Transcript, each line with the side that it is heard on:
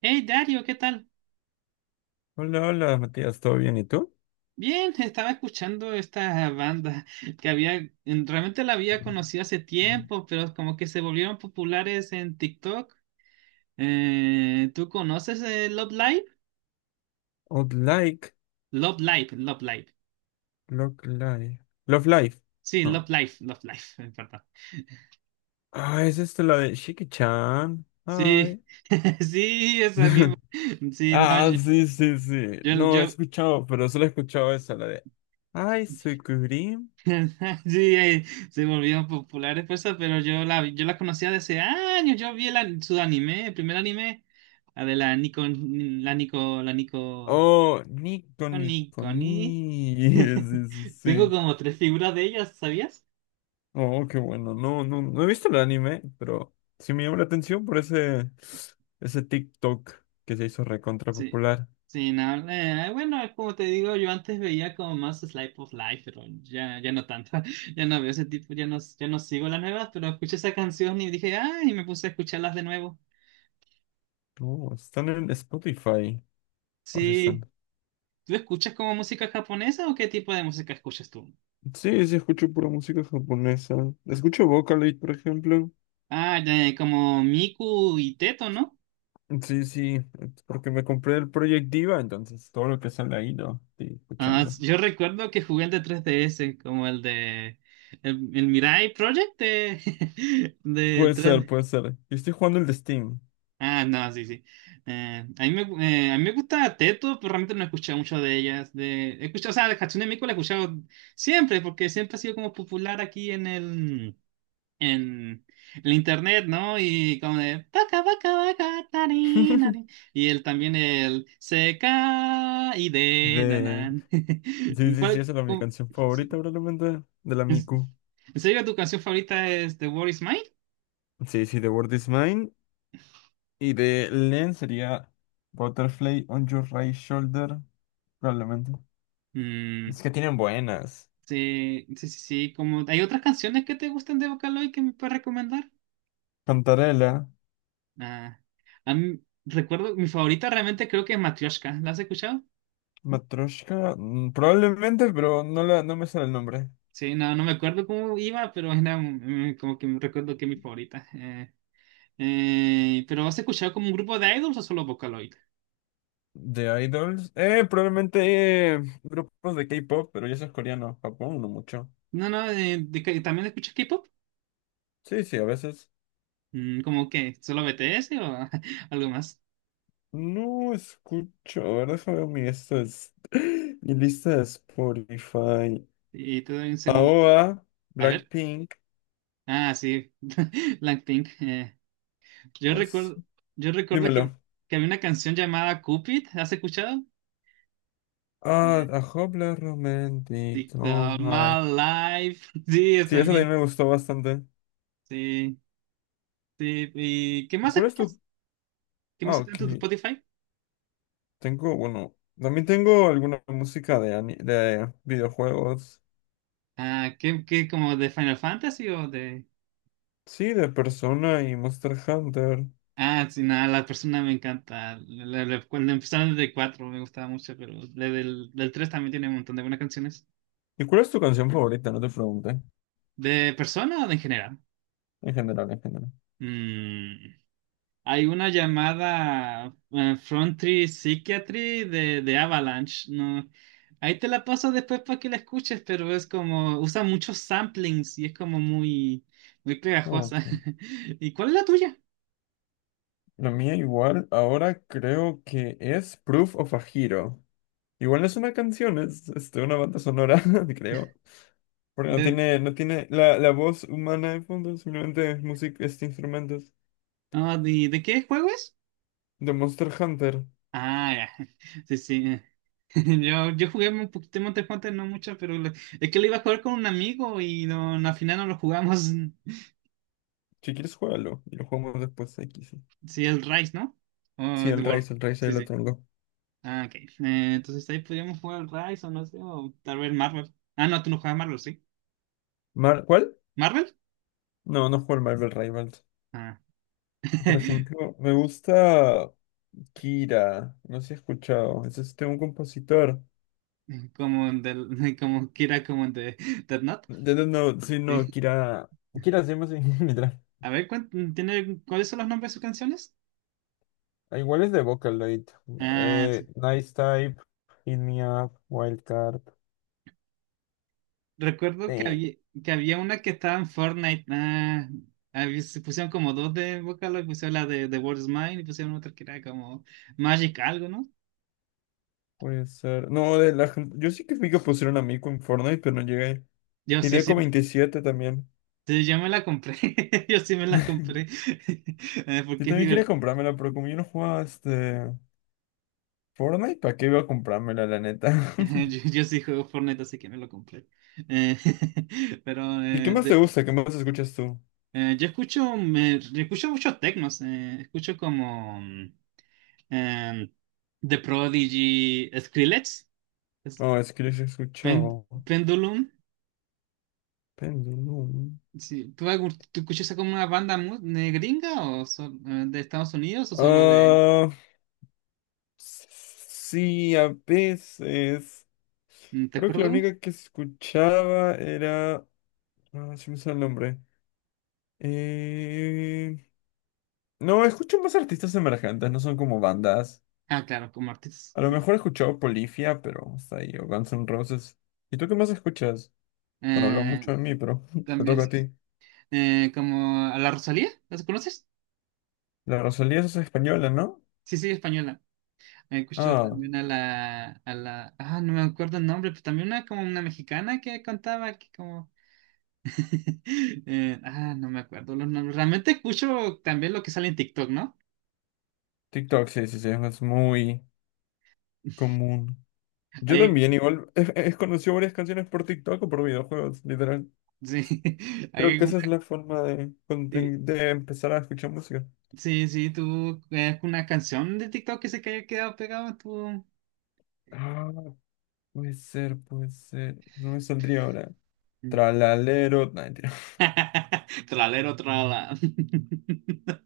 right: Hey Dario, ¿qué tal?
left: Hola, hola, Matías, ¿todo bien? ¿Y tú?
right: Bien, estaba escuchando esta banda que había, realmente la había conocido hace tiempo, pero como que se volvieron populares en TikTok. ¿Tú conoces Love Live?
left: Would like,
right: Love Live, Love Live.
left: love life, love life.
right: Sí,
left: No.
right: Love Live, Love Live, perdón.
left: Ah, es esto la de Shiki-chan.
right: Sí,
left: Ay.
right: sí, esa misma. Sí, no,
left: Ah, sí, sí, sí.
right: yo,
left: No he
right: yo-
left: escuchado, pero solo he escuchado esa, la de Ay, soy Kurim.
right: Sí, se volvieron populares por eso, pero yo la conocía desde años. Yo vi su anime, el primer anime, la de la Nico, la Nico, la Nico,
left: Oh, Nico, Nico,
right: Nico, ni.
left: ni. Sí, sí,
right: Tengo
left: sí.
right: como tres figuras de ellas, ¿sabías?
left: Oh, qué bueno. No, no, no he visto el anime, pero sí me llama la atención por ese, ese TikTok que se hizo recontra
right: Sí.
left: popular.
right: Sí, no, bueno, es como te digo, yo antes veía como más Slice of Life, pero ya, ya no tanto, ya no veo ese tipo, ya no, ya no sigo las nuevas, pero escuché esa canción y dije, ay, y me puse a escucharlas de nuevo.
left: Oh, están en Spotify. O
right: Sí.
left: están.
right: ¿Tú escuchas como música japonesa o qué tipo de música escuchas tú?
left: Sí, sí, escucho pura música japonesa. Escucho Vocaloid, por ejemplo.
right: Ah, ya, ya, como Miku y Teto, ¿no?
left: Sí, sí, es porque me compré el Project Diva, entonces todo lo que sale ahí lo estoy escuchando.
right: Yo recuerdo que jugué el de 3DS, como el de... El Mirai Project de
left: Puede ser,
right: 3D.
left: puede ser. Yo estoy jugando el de Steam.
right: Ah, no, sí, sí. A mí me gusta Teto, pero realmente no he escuchado mucho de ellas. He escuchado, o sea, de Hatsune Miku la he escuchado siempre, porque siempre ha sido como popular aquí en el internet, ¿no? Y como de "Vaca, vaca, vaca, tari, nari". Y él también el se y de
left: De...
right: danan.
left: Sí,
right: ¿Y
left: sí, sí,
right: cuál?
left: esa era mi canción favorita
right: Sí.
left: probablemente, de la
right: ¿En
left: Miku.
right: en serio tu canción favorita es The World Is Mine?
left: Sí, sí, The World Is Mine. Y de Len sería Butterfly on Your Right Shoulder, probablemente.
right: Mm,
left: Es que tienen buenas.
right: sí, sí, sí, sí. Como, ¿hay otras canciones que te gustan de Vocaloid que me puedes recomendar?
left: Cantarela.
right: Ah, a mí- Recuerdo, mi favorita realmente creo que es Matryoshka. ¿La has escuchado?
left: Matryoshka, mm, probablemente, pero no, la, no me sale el nombre.
right: Sí, no, no me acuerdo cómo iba, pero era como que me recuerdo que es mi favorita. Pero ¿has escuchado como un grupo de idols o solo Vocaloid?
left: De Idols. Probablemente grupos de K-pop, pero ya eso es coreano. Japón, no mucho.
right: No, no. ¿También escuchas K-pop?
left: Sí, sí, a veces.
right: Mm, ¿Cómo que? ¿Solo BTS o algo más?
left: No escucho. A ver, déjame ver mi, esto es- mi lista de Spotify.
right: Y te doy un segundo.
left: AOA,
right: A ver.
left: Blackpink.
right: Ah, sí, Blackpink. Yo
left: Pues,
right: recuerdo, yo recuerdo que,
left: dímelo.
right: que había una canción llamada Cupid. ¿Has escuchado?
left: Ah,
right: Eh,
left: A Hopla Romantic. Oh
right: TikTok,
left: my.
right: My Life. Sí, yo
left: Sí, eso
right: también.
left: también me gustó bastante.
right: Sí, sí. ¿Y qué
left: ¿Y
right: más
left: cuál es tu?
right: escuchas? ¿Qué más
left: Ah,
right: escuchas
left: ok.
right: en tu Spotify?
left: Tengo, bueno, también tengo alguna música de, ani- de videojuegos.
right: Ah, ¿qué, como de Final Fantasy o de...?
left: Sí, de Persona y Monster Hunter.
right: Ah, sí, nada, la persona me encanta. Cuando empezaron desde 4 me gustaba mucho, pero la del 3 también tiene un montón de buenas canciones.
left: ¿Y cuál es tu canción favorita? No te pregunté.
right: ¿De persona o de en general?
left: En general, en general.
right: Mm, hay una llamada Frontry Psychiatry de Avalanche. No, ahí te la paso después para que la escuches, pero es como, usa muchos samplings y es como muy, muy
left: Ok.
right: pegajosa. ¿Y cuál es la tuya?
left: La mía igual, ahora creo que es Proof of a Hero. Igual no es una canción, es este, una banda sonora, creo. Porque no
right: ¿De,
left: tiene, no tiene la, la voz humana de fondo, simplemente es música, este instrumentos.
right: de qué juego es?
left: De Monster Hunter.
right: Ah, ya. Sí, sí. Yo jugué un poquito de Monster Hunter, no mucho, pero es que lo iba a jugar con un amigo y no, no, al final no lo jugamos.
left: Si quieres, juégalo. Y lo jugamos después, aquí sí.
right: Sí, el Rise, ¿no? O
left: Sí,
right: es The World.
left: El Rise
right: Sí,
left: ahí lo
right: sí.
left: tengo.
right: Ah, ok. Entonces ahí podríamos jugar el Rise o no sé, o tal vez Marvel. Ah, no, tú no juegas Marvel, ¿sí?
left: Mar- ¿Cuál?
right: ¿Marvel?
left: No, no juego el Marvel Rivals.
right: Ah.
left: Por ejemplo, me gusta Kira. No sé si he escuchado. Es este un compositor.
right: Como, del, como Kira, como de Death Note.
left: De- No, sí, no,
right: Sí.
left: Kira. Kira se llama así, literal.
right: A ver, ¿cuáles son los nombres de sus canciones?
left: Ah, igual es de Vocaloid.
right: Ah, sí.
left: Nice Type, Hit Me Up, Wildcard.
right: Recuerdo que
left: Sí.
right: había, que había una que estaba en Fortnite. Se pusieron como dos de Vocaloid, pusieron la de The World Is Mine y pusieron otra que era como Magic algo, ¿no?
left: Puede ser. No, de la gente. Yo sí que vi que pusieron a Mico en Fortnite, pero no llegué.
right: Yo
left: Y
right: sí, sí,
left: Deco 27 también.
right: sí, yo me la compré. Yo sí me la compré.
left: Yo
right: Porque es
left: también quería
right: divertido.
left: comprármela, pero como yo no jugaba este. Fortnite, ¿para qué iba a comprármela, la neta?
right: Yo sí juego Fortnite, así que me lo compré. Eh, pero
left: ¿Y qué más te gusta? ¿Qué más escuchas tú?
right: yo escucho muchos tecnos. Escucho como em, The Prodigy, Skrillex, es-
left: No, es que yo sí he
right: Pen-
left: escuchado.
right: Pendulum.
left: Pendulum.
right: Sí. Tú escuchas como una banda gringa o de Estados Unidos o solo de...
left: Ah, s- sí, a veces.
right: ¿Te
left: Creo que
right: acuerdas
left: la
right: de una?
left: única que escuchaba era. Ah, se me sale el nombre. Eh, No, escucho más artistas emergentes, no son como bandas.
right: Ah, claro, como artistas.
left: A lo mejor he escuchado Polifia, pero hasta ahí, o Guns N' Roses. ¿Y tú qué más escuchas? Bueno, hablo
right: Eh,
left: mucho de mí, pero te
right: También,
left: toca a
right: sí.
left: ti.
right: Como a la Rosalía, ¿las conoces?
left: La Rosalía es española, ¿no?
right: Sí, sí, española. Escucho
left: Ah,
right: también Ah, no me acuerdo el nombre, pero también una como una mexicana que cantaba que como... Ah, no me acuerdo los nombres. Realmente escucho también lo que sale en TikTok, ¿no?
left: TikTok, sí, sí, sí, es muy común. Yo
right: Hay,
left: también, igual, he conocido varias canciones por TikTok o por videojuegos, literal.
right: sí,
left: Creo
right: hay
left: que
right: una...
left: esa es la forma de,
right: Sí,
left: conten- de empezar a escuchar música.
right: sí, sí, tú es una canción de TikTok que se que haya quedado pegada, tú.
left: Ah, puede ser, puede ser. No me saldría ahora. Tralalero. No, mentira.
right: Tralero, trala.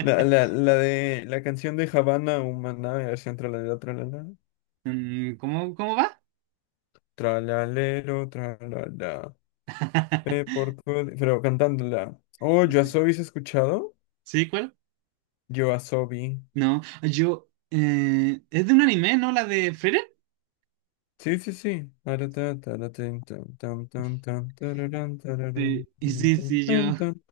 left: La de la canción de Havana Humana, versión tralalero, tralala.
right: Mm, ¿Cómo va?
left: Tralalero, tralala. Por, todo- pero cantándola. Oh, yo soy, ¿has escuchado?
right: ¿Sí, cuál?
left: Yoasobi.
right: No, yo. Es de un anime, ¿no? La de Frieren.
left: Sí, sí, sí. Taratá, taratín, tan, tan, tan, tan, tararán, tararán,
right: Sí, y
left: tan,
right: sí,
left: tan,
right: sí, yo.
left: tan, tan.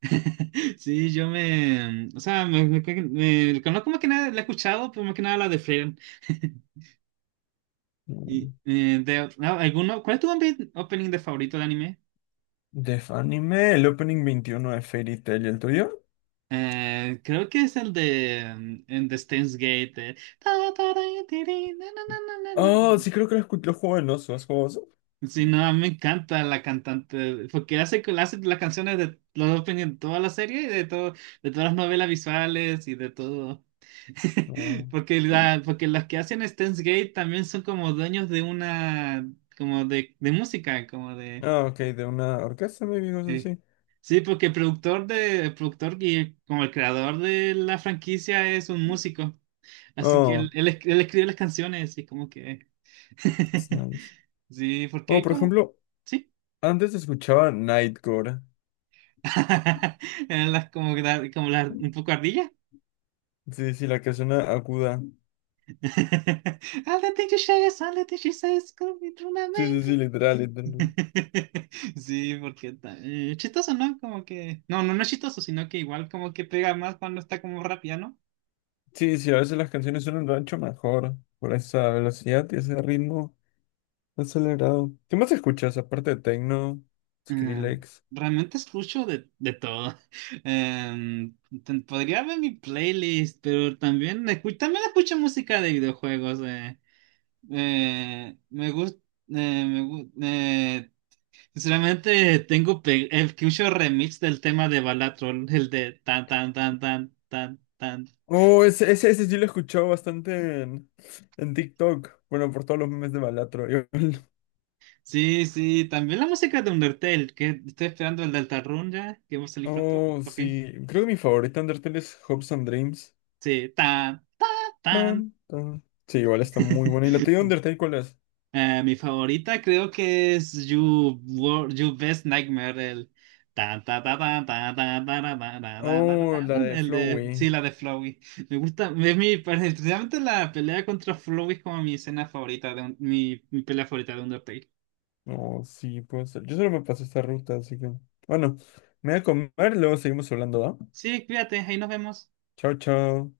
right: Sí, yo me. O sea, conozco más que nada, la he escuchado, pero más que nada la de Frieren. Y,
left: Mm.
right: de, no, ¿alguno, ¿cuál es tu opening de favorito de anime?
left: Def Anime, el opening 21 de Fairy Tail, ¿y el tuyo?
right: Creo que es el de en The Steins Gate. Ta, ta, ra, tiri, na, na, na, na, na,
left: Oh,
right: na.
left: sí, creo que lo, escu- lo juego en oso. ¿Has jugado oso?
right: Sí, no, a mí me encanta la cantante, porque hace las canciones de los openings de toda la serie y de todo, de todas las novelas visuales y de todo.
left: No.
right: Porque las que hacen Steins Gate también son como dueños de una, como de música, como de...
left: Ah, ok, de una orquesta, maybe, cosas
right: Sí.
left: así.
right: Sí, porque el productor y como el creador de la franquicia es un músico. Así que
left: Oh,
right: él escribe las canciones y es como que...
left: it's nice.
right: Sí, porque
left: Oh,
right: hay
left: por
right: como...
left: ejemplo,
right: Sí.
left: antes escuchaba Nightcore.
right: Eran las como, como las un poco ardillas.
left: Sí, sí, la que suena aguda.
right: All the things she says, all the things she says, could be true, my
left: Sí,
right: man.
left: sí, sí, literal, literal.
right: Sí, porque chistoso, ¿no? Como que... No, no, no es chistoso, sino que igual como que pega más cuando está como rápida.
left: Sí, sí, a veces las canciones son suenan rancho mejor por esa velocidad y ese ritmo acelerado. ¿Qué más escuchas aparte de techno,
right: Mm,
left: Skrillex?
right: realmente escucho de todo. Em, Podría ver mi playlist, pero también, también escucho música de videojuegos. Me gusta. me gu- eh, Sinceramente, escucho remix del tema de Balatrol, el de tan, tan, tan, tan, tan, tan.
left: Oh, ese sí lo he escuchado bastante en TikTok. Bueno, por todos los memes de Balatro. Igual.
right: Sí, sí, también la música de Undertale, que estoy esperando el de Altarrun ya, que va a salir pronto.
left: Oh,
right: Por fin.
left: sí. Creo que mi favorita Undertale es Hopes and Dreams.
right: Sí, tan, tan, tan.
left: Tan, tan. Sí, igual está muy buena. ¿Y la tuya Undertale cuál es?
right: Mi favorita creo que es You Best Nightmare, el tan, ta, ta, ta, ta, ta, ta, ra, ta, ra, ta, ta, ta,
left: Oh,
right: ta,
left: la de
right: el de
left: Flowey.
right: sí, la de Flowey. Me gusta, realmente la pelea contra Flowey es como mi escena favorita de mi pelea favorita de Undertale.
left: Oh, sí, puede ser. Yo solo me paso esta ruta, así que. Bueno, me voy a comer, luego seguimos hablando, ¿va?
right: Sí, cuídate, ahí nos vemos.
left: Chao, chao.